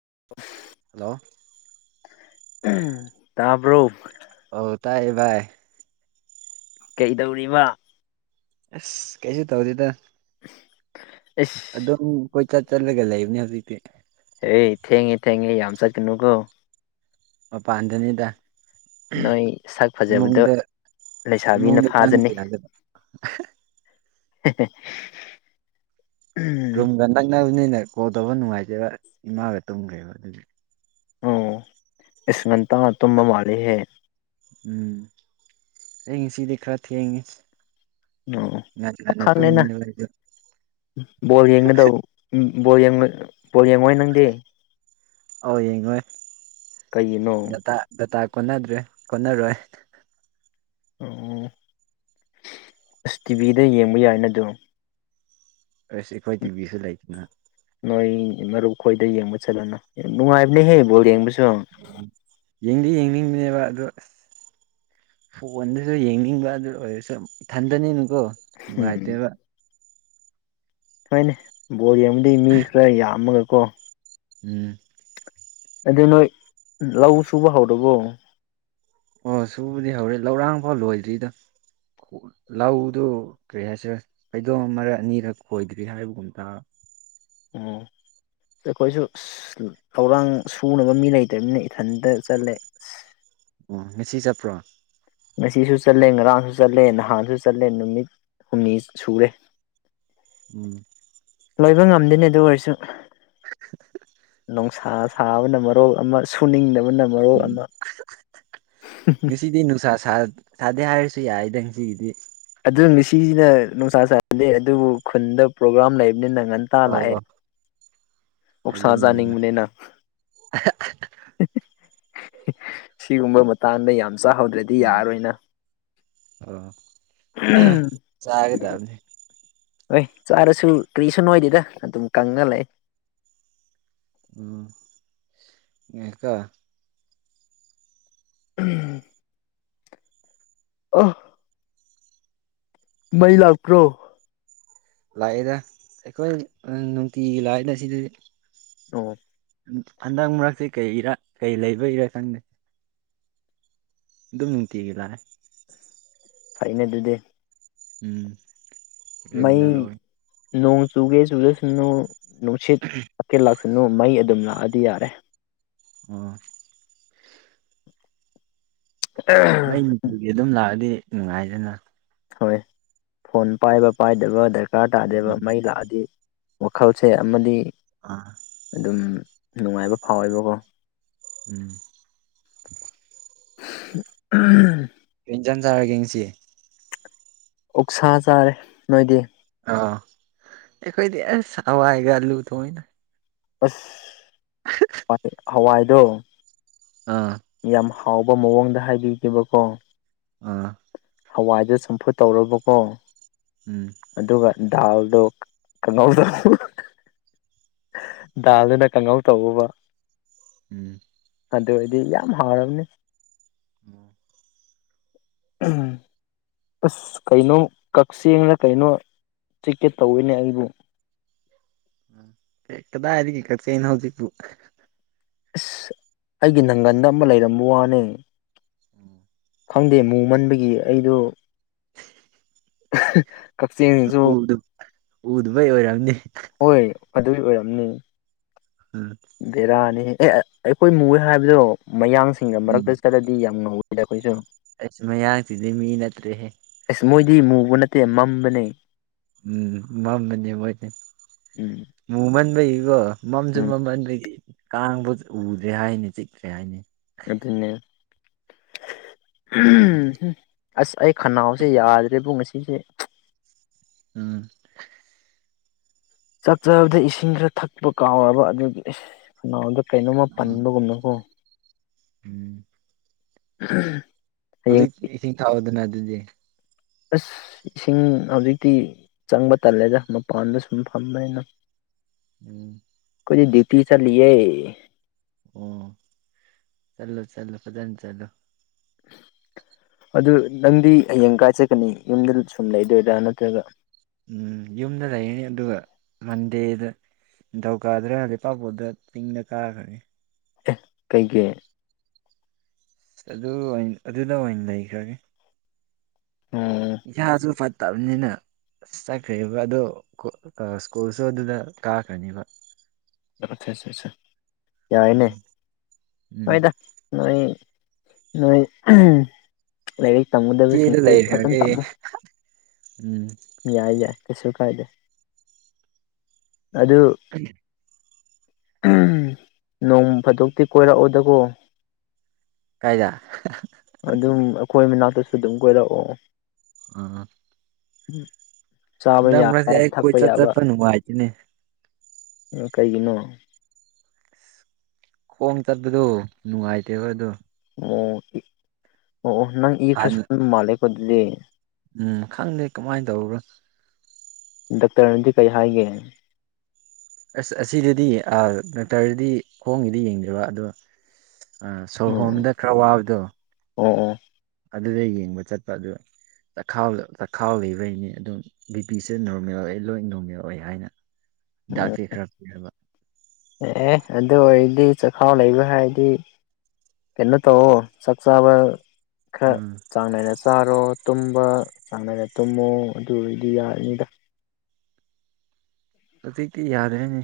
ꯍ [unintelligible] ꯍꯂꯣ ꯇꯥꯕꯔꯣ ꯑ ꯇꯥꯏꯌꯦ ꯚꯥꯏ ꯀꯩꯗꯧꯔꯤꯕ ꯑꯁ ꯀꯩꯁꯨ ꯇꯧꯗꯗ ꯑꯁ ꯑꯗꯨꯝ ꯀꯣꯏꯆꯠ ꯆꯠꯂꯒ ꯂꯩꯕꯅꯦ ꯍꯧꯖꯤꯛꯇꯤ ꯑꯦ ꯊꯦꯡꯉꯦ ꯊꯦꯉ ꯌꯥꯝ ꯆꯠꯅꯀꯣ ꯑꯣ ꯃꯄꯥꯟꯗꯅꯤꯗ ꯅꯣꯏ ꯁꯥꯥꯛ ꯐꯥꯖꯥꯕꯗꯣ ꯏꯃꯨꯡꯗ ꯂꯩꯁꯥꯕꯤꯅ ꯏꯃꯨꯡꯗ ꯆꯪꯕ ꯐꯥꯖꯅꯤ ꯌꯥꯗꯕ ꯑꯦ ꯔꯨꯝꯒ ꯅꯪꯅꯕꯅꯤꯅ ꯀꯣꯜ ꯇꯧꯕ ꯅꯨꯡꯉꯥꯏꯖꯦꯕ ꯏꯃꯥꯒ ꯇꯨꯝꯈ꯭ꯔꯦꯕ ꯑꯗꯨꯗꯤ ꯎ ꯏꯁ ꯉꯟꯇ ꯇꯨ ꯃ ꯃꯥꯂꯦ ꯍꯦ ꯎꯝ ꯑꯩ ꯉꯁꯤꯗꯤ ꯈꯔ ꯊꯦꯡꯉꯁꯤ ꯑꯣ ꯄꯈꯪꯅꯦꯅꯥ ꯑꯩꯗꯣ ꯕꯣꯜ ꯌꯦꯡꯒꯗꯧꯕ ꯕꯣꯔꯡꯉ ꯕꯣꯔ ꯌꯦꯡꯉꯣꯏ ꯅꯪꯗꯤ ꯑꯣ ꯌꯦꯡꯉꯣꯏ ꯀꯩꯒꯤꯅꯣ ꯗꯥꯇꯥ ꯀꯣꯟꯅꯗ꯭ꯔꯦ ꯀꯣꯟꯅꯔꯣꯏ ꯑꯁ ꯇꯤꯚꯤꯗ ꯌꯦꯡꯕ ꯌꯥꯏ ꯅ ꯑꯗꯨꯣ ꯑꯁ ꯑꯩꯈꯣꯏ ꯇꯤꯚꯤꯁꯨ ꯂꯩꯇꯅ ꯅꯣꯏ ꯃꯔꯨꯞ ꯈꯣꯏꯗ ꯌꯦꯡꯕ ꯆꯠꯂꯨꯅꯨ ꯌꯥꯝ ꯅꯨꯡꯉꯥꯏꯕꯅꯦꯍꯦ ꯕꯣꯜ ꯌꯦꯡꯕꯁꯨ ꯌꯦꯡꯗꯤ ꯌꯦꯡꯅꯤꯡꯕꯅꯦꯕ ꯑꯗꯣ ꯑꯁ ꯐꯣꯟꯗꯁꯨ ꯌꯦꯡꯅꯤꯡꯕ ꯑꯗꯨ ꯑꯣꯏꯔꯁꯨ ꯊꯟꯊꯅꯤꯅꯨꯀꯣ ꯎꯝ ꯅꯨꯡꯉꯥꯏꯇꯦꯕ ꯍꯣꯏꯅꯦ ꯕꯣꯜ ꯌꯦꯡꯕꯗꯤ ꯃꯤ ꯈꯔ ꯌꯥꯝꯃꯒꯀꯣ ꯎꯝ ꯑꯗꯨ ꯅꯣꯏ ꯂꯧ ꯁꯨꯕ ꯍꯧꯥꯎꯗꯕꯣ ꯑꯣ ꯁꯨꯕꯨꯗꯤ ꯍꯧꯔꯦ ꯂꯧꯔꯥꯡ ꯐꯥꯎ ꯂꯣꯏꯗ꯭ꯔꯤꯗ ꯂꯧꯗꯨ ꯀꯔꯤ ꯍꯥꯏꯁꯤꯔ ꯀꯗꯣꯝ ꯃꯔꯛ ꯑꯅꯤꯔꯛ ꯈꯣꯏꯗ꯭ꯔꯤ ꯍꯥꯏꯕꯒꯨꯝꯇ [unintelligible] ꯎꯝ ꯑꯩꯈꯣꯏꯁꯨ ꯂꯧꯧꯔꯥꯡ ꯁꯨꯅꯕ ꯃꯤ ꯂꯩꯇꯕꯅꯤꯅ ꯏꯊꯟꯇ ꯆꯠꯂꯦ ꯑꯁ ꯑꯣ ꯉꯁꯤ ꯆꯠꯄ꯭ꯔꯣ ꯉꯁꯤꯁꯨ ꯆꯠꯂꯦ ꯉꯔꯥꯡꯁꯨ ꯆꯠꯂꯦ ꯅꯍꯥꯟꯁꯨ ꯆꯠꯂꯦ ꯅꯨꯃꯤꯠ ꯍꯨꯝꯅꯤ ꯁꯨꯔꯦ ꯎꯝ ꯂꯣꯏꯕ ꯉꯝꯗꯣꯏꯅꯤ ꯑꯗꯨ ꯑꯣꯏꯔꯁꯨ [inaudible] ꯅꯨꯡꯁꯥ ꯁꯥꯕꯅ ꯃꯔꯣꯜ ꯑꯃ ꯁꯨꯅꯤꯡꯗꯕ ꯎꯝ ꯁꯤꯗꯅꯅꯨꯡꯁꯥ ꯁꯥ ꯆꯥꯗꯦ ꯍꯥꯏꯔꯁꯨ ꯌꯥꯏ ꯅꯪ ꯁꯤꯒꯤꯗꯤ ꯑꯗꯨ ꯃꯤꯁꯤꯁꯤꯅ ꯅꯨꯡꯁꯥ ꯆꯥꯗꯦ ꯑꯗꯨꯕꯨ ꯈꯨꯟꯗ ꯄ꯭ꯔꯣꯒ꯭ꯔꯥꯝ ꯂꯩꯕ ꯅꯤ ꯅ ꯉꯟꯇꯥ ꯑꯣ ꯂꯥꯛꯑꯦ ꯑꯣꯞꯁꯥ ꯑꯗꯨꯅꯤꯗꯅ ꯆꯥꯅꯤꯡꯕꯅꯤꯅ ꯁꯤꯒꯨꯝꯕ ꯃꯇꯥꯡꯗ ꯌꯥꯝ ꯆꯥꯍꯧꯗ꯭ꯔꯗꯤ ꯌꯥꯔꯔꯣꯏꯅ ꯆꯥꯒꯦꯗꯕꯅꯤ ꯍꯣꯏ ꯆꯥꯔꯁꯨ ꯀꯔꯤꯁꯨ ꯅꯣꯏꯗꯦꯗ ꯑꯗꯨꯝ ꯀꯪꯅ ꯂꯩ ꯎꯝ ꯏꯀ ꯎꯝ ꯑ ꯃꯩꯂꯥ ꯀ꯭ꯔꯣ ꯂꯥꯛꯏꯗ ꯑꯩꯈꯣꯏ ꯅꯨꯡꯇꯤꯒꯤ ꯂꯥꯛꯏꯅ ꯑꯁꯤꯗ ꯑꯣ ꯍꯟꯗꯛ ꯃꯔꯛꯁꯤ ꯀꯩ ꯏꯔꯥ ꯀꯩ ꯂꯩꯕ ꯏꯔꯥ ꯈꯪꯗꯦ ꯑꯗꯨꯝ ꯅꯨꯡꯇꯤꯒ ꯂꯔꯦ ꯍꯥꯏꯩꯅ ꯑꯗꯨꯗꯤ ꯎꯝ ꯔꯦꯒꯨꯂꯔ ꯑꯣꯏ ꯅꯣꯡꯣꯡ ꯆꯨꯒꯦ ꯆꯨꯗꯁꯣꯡ ꯅꯅꯨꯡꯁꯦꯠꯦꯔ ꯂꯥꯛ ꯅꯨ ꯃꯩ ꯑꯗꯨꯝ ꯂꯥꯛꯑꯗꯤ ꯌꯥꯔꯦ ꯑꯣ ꯃꯩ ꯅꯨꯡꯇꯤꯒꯤ ꯑꯗꯨꯝ ꯂꯥꯛꯑꯗꯤ ꯅꯨꯡꯉꯥꯏꯗꯅ ꯍꯣꯏ ꯐꯣꯟ ꯄꯥꯏꯕ ꯄꯥꯏꯗꯕ ꯗꯔꯀꯥꯔ ꯇꯥꯗꯦꯕ ꯎꯝ ꯃꯩ ꯂꯥꯛꯑꯗꯤ ꯋꯥꯈꯜꯁꯦ ꯑꯃꯗꯤ ꯑꯥ ꯑꯗꯨꯝ ꯅꯨꯡꯉꯥꯏꯕ ꯐꯥꯎꯋꯦꯕꯀꯣ ꯎꯝ ꯑꯥ ꯏꯟꯖꯥꯡ ꯆꯔꯒꯡꯁꯤ ꯑꯣꯛꯁꯥ ꯆꯥꯔꯦ ꯅꯣꯏꯗꯤ ꯑꯥ ꯑꯩꯈꯣꯏꯗꯤ ꯆꯋꯥꯥꯏꯒꯂꯨ ꯊꯑꯣꯣꯏꯅ ꯑꯥꯁ ꯍꯏ ꯍꯋꯥꯏꯗꯣ ꯑꯥ ꯌꯥꯝ ꯍꯥꯎꯕ ꯃꯑꯣꯡꯗ ꯍꯥꯏꯕꯤꯈꯤꯕꯀꯣ ꯑꯥ ꯍꯋꯥꯏꯗ ꯆꯨꯝꯐꯨꯠ ꯇꯧꯔꯕꯀꯣ ꯎꯝ ꯗꯥꯎꯗꯣ ꯀꯩꯅꯣꯜꯗꯣ ꯗꯥꯜꯗꯨꯅ ꯀꯥꯡꯍꯧ ꯇꯧꯎꯕ ꯎꯝ ꯑꯗꯨ ꯑꯣꯏꯔꯗꯤ ꯌꯥꯝ ꯍꯥꯎꯔꯅꯤ ꯎꯝ ꯎꯝ ꯑꯁ ꯀꯩꯅꯣ ꯀꯛꯆꯦꯡꯅ ꯀꯩꯅꯣ ꯆꯤꯀꯦꯠ ꯇꯧꯋꯤꯅꯦ ꯑꯩꯕꯨ ꯀꯦꯛ ꯀꯗꯥꯏꯔꯤꯒꯦ ꯀꯠꯆꯦꯅꯣ ꯍꯧꯖꯤꯛꯄꯨ ꯏꯁ ꯑꯩꯒꯤ ꯅꯪꯒꯟꯗ ꯑꯃ ꯂꯩꯔꯝꯕ ꯋꯥꯅꯦ ꯎꯝ ꯈꯪꯗꯦ ꯃꯨ ꯃꯟꯕꯒꯤ ꯑꯩꯗꯣ ꯀꯛꯆꯤꯡꯁꯨꯨ ꯎꯗꯨꯕꯩ ꯑꯣꯏꯔꯝꯅꯤ ꯍꯣꯏ ꯑꯗꯨꯏ ꯑꯣꯏꯔꯝꯅꯤ ꯎꯝ ꯗꯦꯔꯥꯅꯤ ꯑꯦ ꯑꯩꯈꯣꯏ ꯃꯨꯦ ꯍꯥꯏꯕꯗꯣ ꯃꯌꯥꯡꯁꯤꯡꯒ ꯃꯔꯛꯇ ꯆꯠꯂꯗꯤ ꯌꯥꯝ ꯉꯧꯋꯦ ꯁꯤꯗꯁꯨ ꯑꯁ ꯃꯌꯥꯁꯤꯗꯤ ꯃꯤ ꯅꯠꯇ꯭ꯔꯦꯍꯦ ꯑꯁ ꯃꯣꯏꯗꯤ ꯃꯨꯕ ꯅꯠꯇꯦ ꯃꯝꯕꯅꯦ ꯎꯝ ꯃꯝꯕꯅꯦ ꯃꯣꯏꯅꯦ ꯎꯝ ꯃꯃꯟꯕꯒꯤꯀꯣ ꯃꯝꯁꯨ ꯎꯝ ꯃꯃꯟꯗꯒꯤ ꯀꯥꯡꯕꯨ ꯎꯗ꯭ꯔꯦ ꯍꯥꯏꯅꯤ ꯆꯤꯛꯇ꯭ꯔꯦ ꯍꯥꯏꯅꯤ ꯑꯗꯨꯅꯦ ꯎꯝ ꯑꯁ ꯑꯩ ꯈꯅꯥꯎꯁꯦ ꯌꯥꯗ꯭ꯔꯦꯕꯨ ꯉꯁꯤꯁꯦ ꯎꯝ ꯆꯥꯛ ꯆꯔꯕꯗ ꯏꯁꯤꯡ ꯈꯔ ꯊꯛꯄ ꯀꯥꯎꯔꯕ ꯑꯗꯨꯗ ꯀꯩꯅꯣꯝꯃ ꯎꯝ ꯄꯟꯕꯒꯨꯝꯅꯀꯣ ꯎꯝ ꯎꯝ ꯑꯣꯗꯤ ꯏꯁꯤꯡ ꯊꯥꯕꯗꯅꯗꯨꯗꯤ ꯑꯁ ꯏꯁꯤꯡ ꯍꯧꯖꯤꯛꯇꯤ ꯆꯪꯕ ꯇꯜꯂꯦꯗꯥ ꯃꯄꯥꯟꯗ ꯁꯨꯝ ꯐꯝꯕꯅꯤꯅ ꯎꯝ ꯀꯣꯏ ꯗꯗꯤꯌꯇꯤ ꯆ ꯂ ꯑꯣ ꯆꯂꯣ ꯆꯂꯣ ꯄꯇꯥꯅꯤ ꯆꯂꯣ ꯑꯗꯨ ꯅꯪꯗꯤ ꯍꯌꯦꯡ ꯀꯥꯏ ꯆꯠꯀꯅꯤ ꯌꯨꯝꯗ ꯁꯨꯝ ꯂꯩꯗꯣꯏꯔꯥ ꯅꯠꯇ꯭ꯔꯒ ꯎꯝ ꯌꯨꯝꯗ ꯂꯩꯔꯅꯤ ꯑꯗꯨꯒ ꯃꯟꯗꯦꯗ ꯅꯤꯡꯊꯧ ꯀꯥꯗ꯭ꯔꯦ ꯍꯧꯗꯤ ꯏ ꯄꯄꯨꯗ ꯇꯤꯡꯗ ꯀꯥꯈ꯭ꯔꯦ ꯀꯩꯀꯩ ꯑꯗꯨ ꯑꯗꯨꯗ ꯑꯣꯏꯅ ꯂꯩꯈ꯭ꯔꯒꯦ ꯎꯝ ꯌꯥꯁꯨꯕꯨ ꯄꯠꯇꯅ ꯑꯁ ꯆꯠꯈ꯭ꯔꯤꯕ ꯑꯗꯣ ꯁ꯭ꯀꯨꯜꯁꯨꯣ ꯑꯗꯨꯗ ꯀꯥꯈ꯭ꯔꯅꯦꯕ ꯑ ꯑ ꯑ ꯌꯥꯏꯅꯦ ꯎꯝ ꯎꯝ ꯍꯣꯏꯗ ꯅꯣꯏ ꯅꯣꯏ ꯂꯥꯏꯔꯤꯛ ꯏꯆꯦꯗ ꯇꯝꯒꯨꯗꯕꯁꯤꯡꯁꯤ ꯐꯖꯅ ꯂꯩꯈ꯭ꯔꯒꯦ ꯇꯝꯃꯨ ꯎꯝ ꯀꯁꯨ ꯀꯥꯏꯗꯦ ꯑꯗꯨ ꯅꯣꯡ ꯐꯥꯗꯣꯛꯇꯤ ꯀꯣꯏꯔꯛꯑꯣꯗꯀꯣ ꯀꯥꯏꯗ ꯑꯗꯨꯝ ꯑꯩꯈꯣꯏ ꯃꯅꯥꯛꯇꯁꯨ ꯑꯗꯨꯝ ꯀꯣꯏꯔꯛꯑꯣ ꯑ ꯆꯥꯕ ꯌꯥꯕ ꯑꯩ ꯊꯛꯄ ꯀꯣꯏꯆꯠ ꯌꯥꯕ ꯆꯠꯄ ꯅꯨꯡꯉꯥꯏꯇꯦꯅꯦ ꯀꯩꯒꯤꯅꯣ ꯈꯣꯡ ꯆꯠꯄꯗꯨꯣ ꯅꯨꯡꯉꯥꯏꯇꯦ ꯍꯣꯏ ꯑꯗꯣ ꯑꯣ ꯑꯣ ꯑꯣ ꯅꯪ ꯏ ꯐꯁ ꯍꯥꯟꯅ ꯃꯥꯂꯀ ꯑꯗꯨꯗꯤ ꯎꯝ ꯈꯪꯗꯦ ꯀꯃꯥꯏꯅ ꯇꯧꯕꯔꯣ ꯗꯥꯛꯇꯔ ꯔꯟꯖꯤ ꯀ ꯏꯍꯏꯒ ꯑꯁ ꯑꯁꯤꯗꯗꯤ ꯗꯥꯛꯇꯔꯗꯤ ꯈꯣꯡꯒꯤꯗꯤ ꯌꯦꯡꯗ꯭ꯕ ꯑꯗꯣ ꯑ ꯁꯣꯔ ꯍꯣꯝꯗ ꯈꯔ ꯋꯥꯕꯗꯣ ꯎꯝ ꯎꯝ ꯑꯗꯨꯗ ꯌꯦꯡꯕ ꯆꯠꯄ ꯑꯗꯨ ꯆ ꯆꯈꯥꯎꯂꯤꯕꯩꯅꯤ ꯑꯗꯨꯝ ꯕꯤ ꯄꯤꯁꯦ ꯅꯣꯔꯃꯦꯜ ꯑꯣꯏ ꯂꯣꯏ ꯅꯣꯔꯃꯦꯜ ꯑꯣꯏ ꯍꯥꯏꯅ ꯎꯝ ꯗꯥꯛꯀꯤ ꯈꯔ ꯍꯥꯏꯕ ꯑꯦ ꯑꯦ ꯑꯗꯨ ꯑꯣꯏꯔꯗꯤ ꯆꯈꯥꯎ ꯂꯩꯕ ꯍꯥꯏꯔꯗꯤ ꯀꯩꯅꯣ ꯇꯧꯑꯣ ꯆꯥꯛ ꯆꯥꯕ ꯈꯔ ꯎꯝ ꯆꯥꯡ ꯅꯥꯏꯅ ꯆꯥꯔꯣ ꯇꯨꯝꯕ ꯆꯥꯟꯅꯅ ꯇꯨꯝꯃꯣ ꯑꯗꯨ ꯑꯣꯏꯔꯗꯤ ꯌꯥꯔꯅꯤꯗ ꯍꯧꯁꯤ ꯀ ꯌꯥꯗꯅꯦꯅꯤ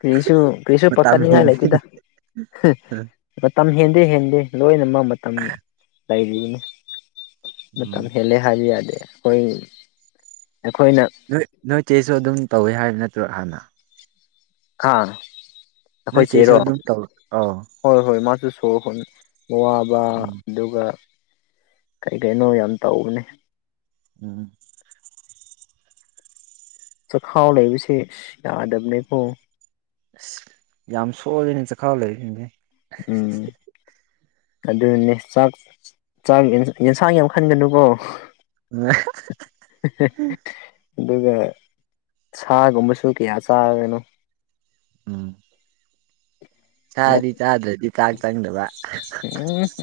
ꯀꯔꯤꯁꯨ ꯀꯔꯤꯁꯨ ꯃꯇꯝ ꯄꯥꯈꯠꯅꯤꯡꯉꯥꯏ ꯂꯩꯇꯗ ꯍꯦꯟꯈꯤꯅꯤ ꯃꯇꯝ ꯍꯦꯟꯗꯦ ꯍꯦꯟꯗꯦ ꯂꯣꯏꯅꯃꯛ ꯃꯇꯝ ꯂꯩꯔꯤꯕꯅꯤ ꯎꯝ ꯃꯇꯝꯇꯝ ꯍꯦꯜꯂꯦ ꯍꯥꯏꯕꯤꯗꯦ ꯑꯩꯈꯣꯏ ꯑꯩꯈꯣꯏꯅ ꯅꯣꯏ ꯅꯣꯏ ꯆꯦꯁꯨ ꯑꯗꯨꯝ ꯇꯧꯋꯤ ꯍꯥꯏꯕ ꯅꯠꯇ꯭ꯔꯣ ꯍꯥꯟꯅ ꯑꯥ ꯅꯣꯏ ꯑꯩꯈꯣꯏ ꯆꯦꯁꯨ ꯆꯦꯔꯣ ꯑꯗꯨꯝ ꯇꯧ ꯑꯧ ꯍꯣꯏ ꯍꯣꯏ ꯃꯥꯁꯨ ꯁꯣꯛ ꯍꯅꯤ ꯋꯥꯕ ꯎꯝ ꯑꯗꯨꯒ ꯀꯩ ꯀꯩꯅꯣ ꯌꯥꯝ ꯇꯧꯕꯅꯤ ꯎꯝ ꯆꯈꯥꯎ ꯂꯩꯕꯁꯦ ꯁꯤ ꯌꯥꯗꯕꯅꯦꯀꯣ ꯑꯁ ꯌꯥꯝ ꯁꯣꯜꯂꯤꯅꯦ ꯆꯈꯥ ꯂꯩꯔꯤꯅꯦ ꯎꯝ ꯑꯗꯨꯅꯦ ꯆꯥꯛ ꯆꯥꯛ ꯌꯦꯟꯁꯥꯡ ꯌꯥꯝ ꯈꯟꯒꯅꯨꯀꯣ ꯃ ꯑꯗꯨꯒ ꯁꯥꯒꯨꯝꯕꯁꯨ ꯀꯌꯥ ꯆꯥꯒꯅꯣ ꯎꯝ ꯎꯝ ꯆꯥꯗꯤ ꯆꯥꯗ꯭ꯔꯗꯤ ꯆꯥꯛ ꯆꯪꯗꯕ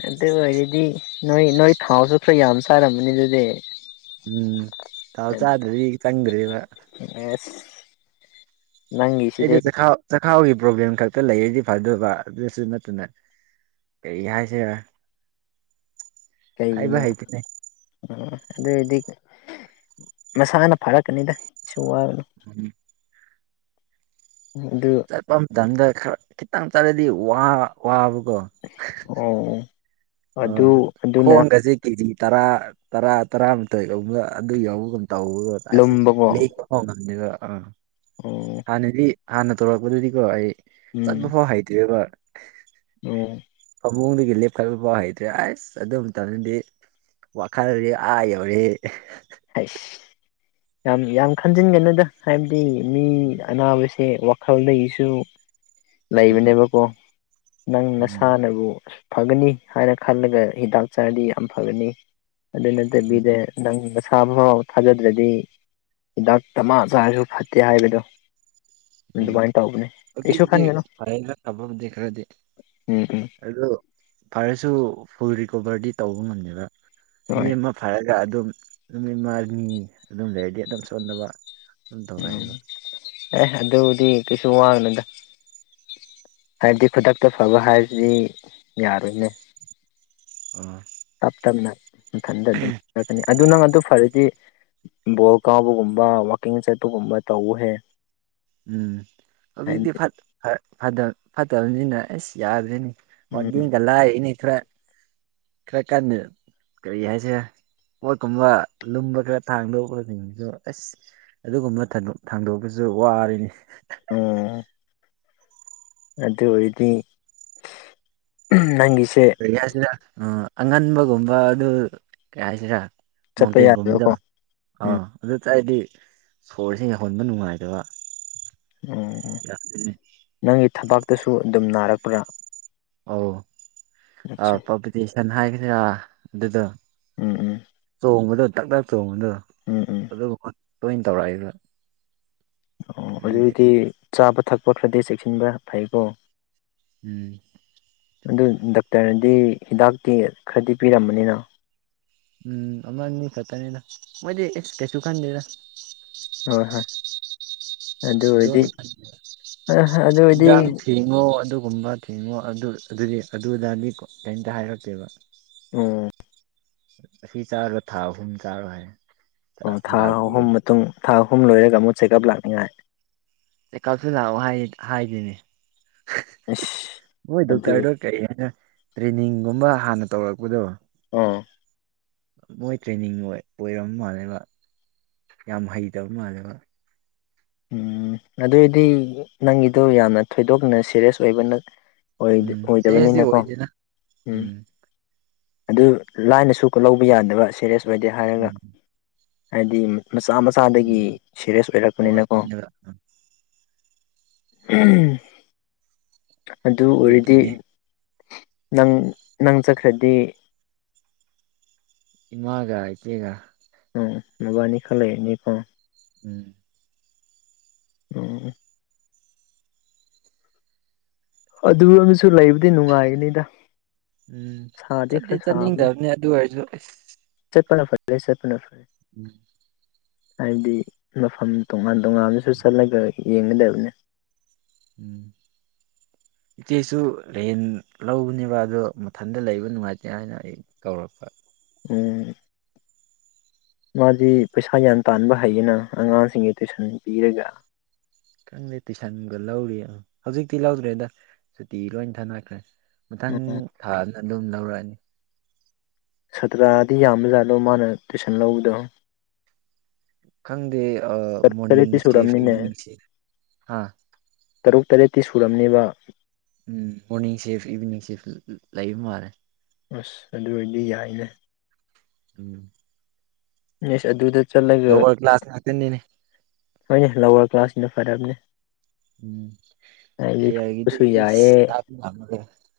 ꯑꯦꯇ ꯑꯣꯏꯗꯤ ꯅꯣꯏ ꯅꯣꯏ ꯊꯥꯎꯁꯨ ꯈꯔ ꯌꯥꯝ ꯆꯥꯔꯝꯕꯅꯤ ꯑꯗꯨꯗꯤ ꯎꯝ ꯇꯥꯎ ꯆꯗꯦꯒ ꯆꯪꯔꯤꯂ ꯑꯁ ꯅꯪꯒꯤꯁꯤꯗꯤ ꯑꯩꯗ ꯆꯈꯥꯎ ꯆꯈꯥꯎꯒꯤ ꯄ꯭ꯔꯣꯕ꯭ꯂꯦꯝ ꯈꯛꯇ ꯂꯩꯔꯗꯤ ꯐꯗꯕ ꯑꯗꯨꯁꯨ ꯅꯠꯇꯅ ꯀꯔꯤ ꯍꯥꯏ ꯍꯥꯏꯁꯦ ꯀꯩꯅ ꯑ ꯑꯗꯨꯏꯗꯤ ꯃꯁꯥꯅ ꯐꯥꯔꯛꯀꯅꯤꯗ ꯇꯨꯋꯥꯟ ꯆꯠꯄ ꯃꯇꯝꯗꯔ ꯈꯤꯇꯪ ꯆꯠꯂꯗꯤ ꯋꯥ ꯋꯥꯕ ꯑꯣ ꯑ ꯑꯗꯨ ꯑꯗꯨꯅ ꯈꯣꯡꯒꯁꯦ ꯀꯦꯖꯤ ꯇꯔꯥ ꯇꯔꯥ ꯇꯔꯥꯃꯊꯣꯏꯒꯕ ꯑꯗꯨ ꯌꯥꯎꯕ ꯉꯝ ꯇꯧꯕ ꯑꯁ ꯂꯨꯝꯕꯀꯣ ꯂꯩ ꯐꯣꯡꯉꯗꯕ ꯑꯥ ꯑꯣ ꯍꯥꯟꯅꯗꯤ ꯍꯥꯟꯅ ꯇꯧꯔꯛꯄꯗꯨꯗꯤꯀꯣ ꯑꯩ ꯆꯠꯄ ꯎꯝ ꯐꯥꯎ ꯍꯩꯇꯦꯕ ꯑꯣ ꯃꯑꯣꯡꯗꯒꯤ ꯂꯦꯞꯄ ꯐꯕꯥꯎ ꯍꯩꯇ꯭ꯔꯦ ꯑꯁ ꯑꯗꯨꯝ ꯇꯅꯤꯗꯤ ꯋꯥꯈꯜꯔꯤ ꯑꯥ ꯌꯧꯔꯤ ꯍꯁ ꯌꯥꯝ ꯌꯥꯝ ꯈꯟꯖꯤꯟꯒꯅꯨꯗ ꯍꯥꯏꯕꯗꯤ ꯃꯤ ꯎꯝ ꯑꯅꯥꯕꯁꯤ ꯋꯥꯈꯜꯗꯒꯤꯁꯨ ꯂꯩꯕꯅꯦꯕꯀꯣ ꯅꯪ ꯎꯝ ꯅꯁꯥꯟꯅꯕꯨ ꯐꯒꯅꯤ ꯍꯥꯏꯅ ꯈꯜꯂꯒ ꯍꯤꯗꯥꯛ ꯆꯥꯔꯗꯤ ꯌꯥꯝ ꯐꯒꯅꯤ ꯑꯗꯨ ꯎꯝ ꯅꯠꯇꯕꯤꯗ ꯅꯪ ꯁꯥꯕ ꯐꯥꯎ ꯊꯥꯖꯗ꯭ꯔꯗꯤ ꯍꯤꯗꯥꯛ ꯇ ꯑꯃ ꯆꯥꯔꯁꯨ ꯐꯠꯇꯦ ꯍꯥꯏꯕꯗꯣ ꯎ ꯑꯗꯨꯃꯥꯏꯅ ꯇꯧꯕꯅꯦ ꯀꯩꯁꯨ ꯑꯗꯨꯖꯤꯛꯕꯨꯗꯤ ꯈꯟꯒꯅꯨ ꯐꯅ ꯊꯕꯕꯨꯗꯤ ꯈꯔꯗꯤ ꯎꯝ ꯎꯝ ꯑꯗꯨꯣ ꯄꯔꯁꯨ ꯐꯨꯔ ꯣꯕꯔꯗꯤ ꯇꯧꯕ ꯉꯝꯗꯕ ꯅꯨ ꯍꯣꯏ ꯑꯃ ꯐ ꯈ ꯑꯗꯨꯝ ꯏꯃꯥ ꯃꯤ ꯑꯗꯨꯝ ꯂꯩꯔꯗꯤ ꯑꯗꯨꯝ ꯁꯣꯟꯅꯕ ꯎꯝ ꯇꯔꯥꯏꯕ ꯑꯦ ꯑꯗꯨꯕꯨꯗꯤ ꯀꯩꯁꯨ ꯋꯥꯅꯗ ꯍꯥꯏꯕꯗꯤ ꯈꯨꯗꯛꯇ ꯐꯕ ꯍꯥꯏꯁꯤꯗꯤ ꯌꯥꯔꯣꯏꯅꯦ ꯑ ꯇꯞ ꯇꯞꯅ ꯃꯊꯟꯗ ꯑꯗꯨꯝꯔꯛꯀꯅꯤ ꯑꯗꯨ ꯅꯪ ꯑꯗꯨ ꯐꯔꯗꯤ ꯕꯣꯜ ꯀꯥꯎꯕꯒꯨꯝꯕ ꯋꯥꯋꯀꯤꯡ ꯆꯠꯄꯒꯨꯝꯕ ꯇꯧꯍꯦ ꯎꯝ ꯍꯧꯖꯤꯛꯇꯤ ꯍꯥꯏꯗꯤ ꯐꯠꯇꯕꯅꯤꯅ ꯑꯩꯁ ꯌꯥꯗ꯭ꯔꯦꯅꯤ ꯎꯝ ꯃꯒꯂ ꯏꯅꯤꯊ꯭ꯔ ꯈꯔ ꯀꯟꯅꯗ ꯀꯔꯤ ꯍꯥꯏꯁꯦ ꯄꯣꯠꯀꯨꯝꯕ ꯂꯨꯝꯕ ꯈꯔ ꯊꯥꯡꯗꯣꯛ ꯈꯁꯤꯡꯁꯨ ꯑꯁ ꯑꯗꯨꯒꯨꯝꯕ ꯊꯥꯡꯗꯣꯛꯄꯁꯨ ꯑꯗꯨ ꯋꯥꯔꯤꯅꯤ ꯑꯣꯝ ꯑꯗ ꯑꯣꯏꯗꯤ ꯅꯪꯤ ꯀꯔꯤ ꯍꯥꯏꯁꯤꯔꯥ ꯎ ꯑꯉꯟꯕꯒꯨꯝꯕ ꯑꯗꯨ ꯀꯔꯤ ꯍꯥꯏꯁꯤꯔꯥ ꯆꯠꯄ ꯃꯥꯎꯟꯇꯦꯟꯒꯨꯝꯃꯤꯗ ꯌꯥꯗꯕꯀꯣ ꯎꯝ ꯑꯥ ꯑꯗꯨ ꯉꯁ ꯍꯥꯏꯗꯤ ꯁꯣꯔꯁꯤ ꯌꯧꯍꯟꯕ ꯅꯨꯡꯉꯥꯏꯇꯕ ꯎꯝ ꯎ ꯌꯥꯗꯦꯅꯦ ꯅꯪꯒꯤ ꯊꯕꯇꯁꯨ ꯑꯗꯨꯝ ꯅꯥꯔꯛꯄ꯭ꯔꯥ ꯑꯧ ꯑ ꯑꯠꯆꯥ ꯄꯇꯤꯁꯟ ꯍꯥꯏꯒꯗꯔꯥ ꯑꯗꯨꯗ ꯎꯝ ꯎꯝ ꯆꯣꯡꯕꯗꯣ ꯇꯥꯛ ꯇꯥꯛ ꯆꯣꯡꯕꯗꯣ ꯎꯝ ꯎꯝ ꯑꯗꯨ ꯇꯣꯏ ꯇꯧꯔꯛꯏꯕ ꯑꯣ ꯑꯗꯨꯗꯤ ꯆꯥꯕ ꯊꯛꯄ ꯈꯔꯗꯤ ꯆꯦꯛꯁꯤꯟꯕ ꯐꯩꯀꯣ ꯎꯝ ꯑꯗꯨ ꯗꯥꯛꯇꯔꯅꯗꯤ ꯍꯤꯗꯥꯛꯇꯤ ꯈꯔꯗꯤ ꯄꯤꯔꯝꯕꯅꯤꯅ ꯎꯝ ꯑ ꯃꯤ ꯈꯠꯇꯅꯤꯗ ꯃꯣꯏꯗꯤꯁ ꯀꯩꯁꯨ ꯈꯥꯟꯗꯦꯗ ꯍꯣꯏ ꯍꯣꯏ ꯑꯗꯨ ꯑꯣꯏꯔꯗꯤ ꯊꯤꯗꯣꯛꯅ ꯈ ꯑꯗꯨ ꯑꯣꯏꯔꯗꯤ ꯁꯤꯤꯗꯝ ꯊꯦꯡꯉꯣ ꯑꯗꯨ ꯒꯨꯝꯕ ꯊꯤꯡꯉꯣ ꯑꯗꯨ ꯑꯗꯨꯗꯤ ꯑꯗꯨꯗꯥꯗꯤꯣ ꯀꯩꯝꯇ ꯍꯥꯏꯔꯀꯦꯕ ꯎꯝ ꯑꯁꯤ ꯆꯥꯔꯣ ꯊꯥ ꯑꯍꯨꯝ ꯆꯥꯔꯣꯏ ꯍꯥꯏ ꯑꯣ ꯊꯥ ꯍꯤꯗꯥꯛ ꯑꯍꯨꯝ ꯄꯤꯔꯒ ꯃꯇꯨꯡ ꯊꯥ ꯑꯍꯨꯝ ꯂꯣꯏꯔꯒ ꯑꯃꯨꯛ ꯆꯦꯛꯑꯞ ꯂꯥꯛꯅꯤꯡꯉꯥꯏ ꯀꯁꯨꯅ ꯍꯥꯏ ꯍꯥꯏꯗꯅꯦ ꯑꯁ ꯃꯣꯏ ꯑꯗꯨ ꯗꯣꯛꯇꯔꯗꯣ ꯀꯔꯤ ꯍꯥꯏꯅ ꯇ꯭ꯔꯦꯅꯤꯡꯒꯨꯝꯕ ꯍꯥꯟꯅ ꯇꯧꯔꯛꯄꯗꯣ ꯑꯝ ꯃꯣꯏ ꯇ꯭ꯔꯦꯅꯤꯡ ꯑꯣꯏ ꯑꯣꯏꯔꯕ ꯃꯥꯜꯂꯦꯕ ꯌꯥꯝ ꯍꯩꯇꯕ ꯃꯥꯜꯂꯦꯕ ꯎꯝ ꯑꯗꯨꯏꯗꯤ ꯅꯪꯒꯤꯗꯣ ꯌꯥꯝꯅ ꯊꯣꯏꯗꯣꯛꯅ ꯁꯦꯔꯤꯌꯁ ꯑꯣꯏꯕꯅ ꯎꯝ ꯁꯦꯔꯤꯌꯁꯇꯤ ꯑꯣꯏꯗꯕꯅꯤꯅꯀꯣ ꯑꯣꯏꯗꯦꯅ ꯎꯝ ꯑꯗꯨ ꯂꯥꯏꯅꯁꯨ ꯂꯧꯕ ꯌꯥꯗꯕ ꯁꯦꯔꯤꯌꯁ ꯑꯣꯏꯗꯦ ꯍꯥꯏꯔꯒ ꯎꯝ ꯍꯥꯏꯗꯤ ꯃꯆꯥ ꯃꯆꯥꯗꯒꯤ ꯁꯦꯔꯤꯌꯁ ꯑꯣꯏꯔꯛꯄꯅꯤꯅ ꯊ ꯑꯗꯨ ꯑꯣꯏꯔꯗꯤ ꯑꯗꯨꯒꯤꯅꯦ ꯅꯪ ꯅꯪ ꯆꯠꯈ꯭ꯔꯗꯤ ꯏꯃꯥꯒ ꯏꯆꯦꯒ ꯎꯝ ꯃꯕꯥꯅꯤ ꯈꯂꯅꯤꯀꯣ ꯎꯝ ꯑꯣ ꯑꯗꯨ ꯑꯃꯁꯨ ꯂꯩꯕꯨꯗꯤ ꯅꯨꯡꯉꯥꯏꯅꯤꯗ ꯎꯝ ꯆꯠꯇꯠꯇ ꯆꯠꯅꯤꯡꯗꯕꯅꯤ ꯑꯗꯨ ꯑꯣꯏꯔꯁꯨ ꯑꯁ ꯂꯦꯁꯦꯅꯔ꯭ꯔꯦ ꯎꯝ ꯍꯥꯏꯕꯗꯤ ꯃꯐꯝ ꯇꯣꯉꯥꯟ ꯇꯣꯉꯥꯟꯕꯁꯨ ꯆꯠꯂꯒ ꯌꯦꯡꯒꯗꯕꯅꯤ ꯎꯝ ꯏꯆꯦꯁꯨ ꯔꯦꯟ ꯂꯧꯕꯅꯦꯕ ꯑꯗꯣ ꯃꯊꯟꯇ ꯂꯩꯕ ꯅꯨꯡꯉꯥꯏꯇꯦ ꯍꯥꯏꯅ ꯑꯩ ꯀꯧꯔꯛꯄ ꯎꯝ ꯃꯥꯗꯤ ꯄꯩꯁꯥ ꯌꯥ꯭ꯌꯥꯟ ꯇꯥꯟꯕ ꯍꯩꯌꯦꯅ ꯑꯉꯥꯡꯁꯤꯡꯒꯤ ꯇꯨꯏꯁꯟ ꯄꯤꯔꯒ ꯈꯪꯗꯦ ꯇꯨꯏꯁꯟꯒ ꯂꯧꯔꯤ ꯍꯧꯖꯤꯛꯇꯤ ꯂꯧꯗ꯭ꯔꯦꯗ ꯁꯨꯇꯤ ꯂꯣꯏ ꯊꯥꯅꯈ꯭ꯔꯦ ꯃꯊꯪ ꯎꯝ ꯊꯥꯅ ꯑꯗꯨꯝ ꯂꯧꯔꯛꯑꯅꯤ ꯁꯥꯇ꯭ꯔꯗꯤ ꯌꯥꯝꯕꯖꯥꯠꯂꯣ ꯃꯥꯅ ꯇꯨꯏꯁꯟ ꯂꯧꯕꯗꯣ ꯈꯪꯗꯦ ꯇꯔꯦꯠꯇꯤ ꯃꯣꯔꯅꯤꯡꯁꯦ ꯁꯨꯔꯝꯅꯤꯅꯦ ꯏꯚꯤꯅꯤꯡꯁꯦ ꯍꯥ ꯇꯔꯨꯛ ꯇꯔꯦꯠꯇꯤ ꯁꯨꯔꯝꯅꯦꯕ ꯎꯝ ꯃꯣꯔꯅꯤꯡ ꯁꯤꯐ ꯏꯚꯤꯅꯤꯡ ꯁꯤꯐ ꯂꯩꯕ ꯃꯥꯜꯂꯦ ꯑꯁ ꯑꯗꯨ ꯑꯣꯏꯔꯗꯤ ꯌꯥꯏꯅꯦ ꯎꯝ ꯑꯁ ꯑꯗꯨꯗ ꯆꯠꯂꯒ ꯂꯥꯋꯔ ꯀ꯭ꯂꯥꯁ ꯉꯥꯛꯇꯅꯤꯅꯦ ꯍꯣꯏꯅꯦ ꯂꯋꯥꯔ ꯀ꯭ꯂꯥꯁꯁꯤꯅ ꯐꯔꯕꯅꯦ ꯎꯝ ꯍꯥꯏꯗꯤ ꯍꯌꯦꯗꯤ ꯐꯕꯁꯨ ꯌꯥꯏꯌꯦ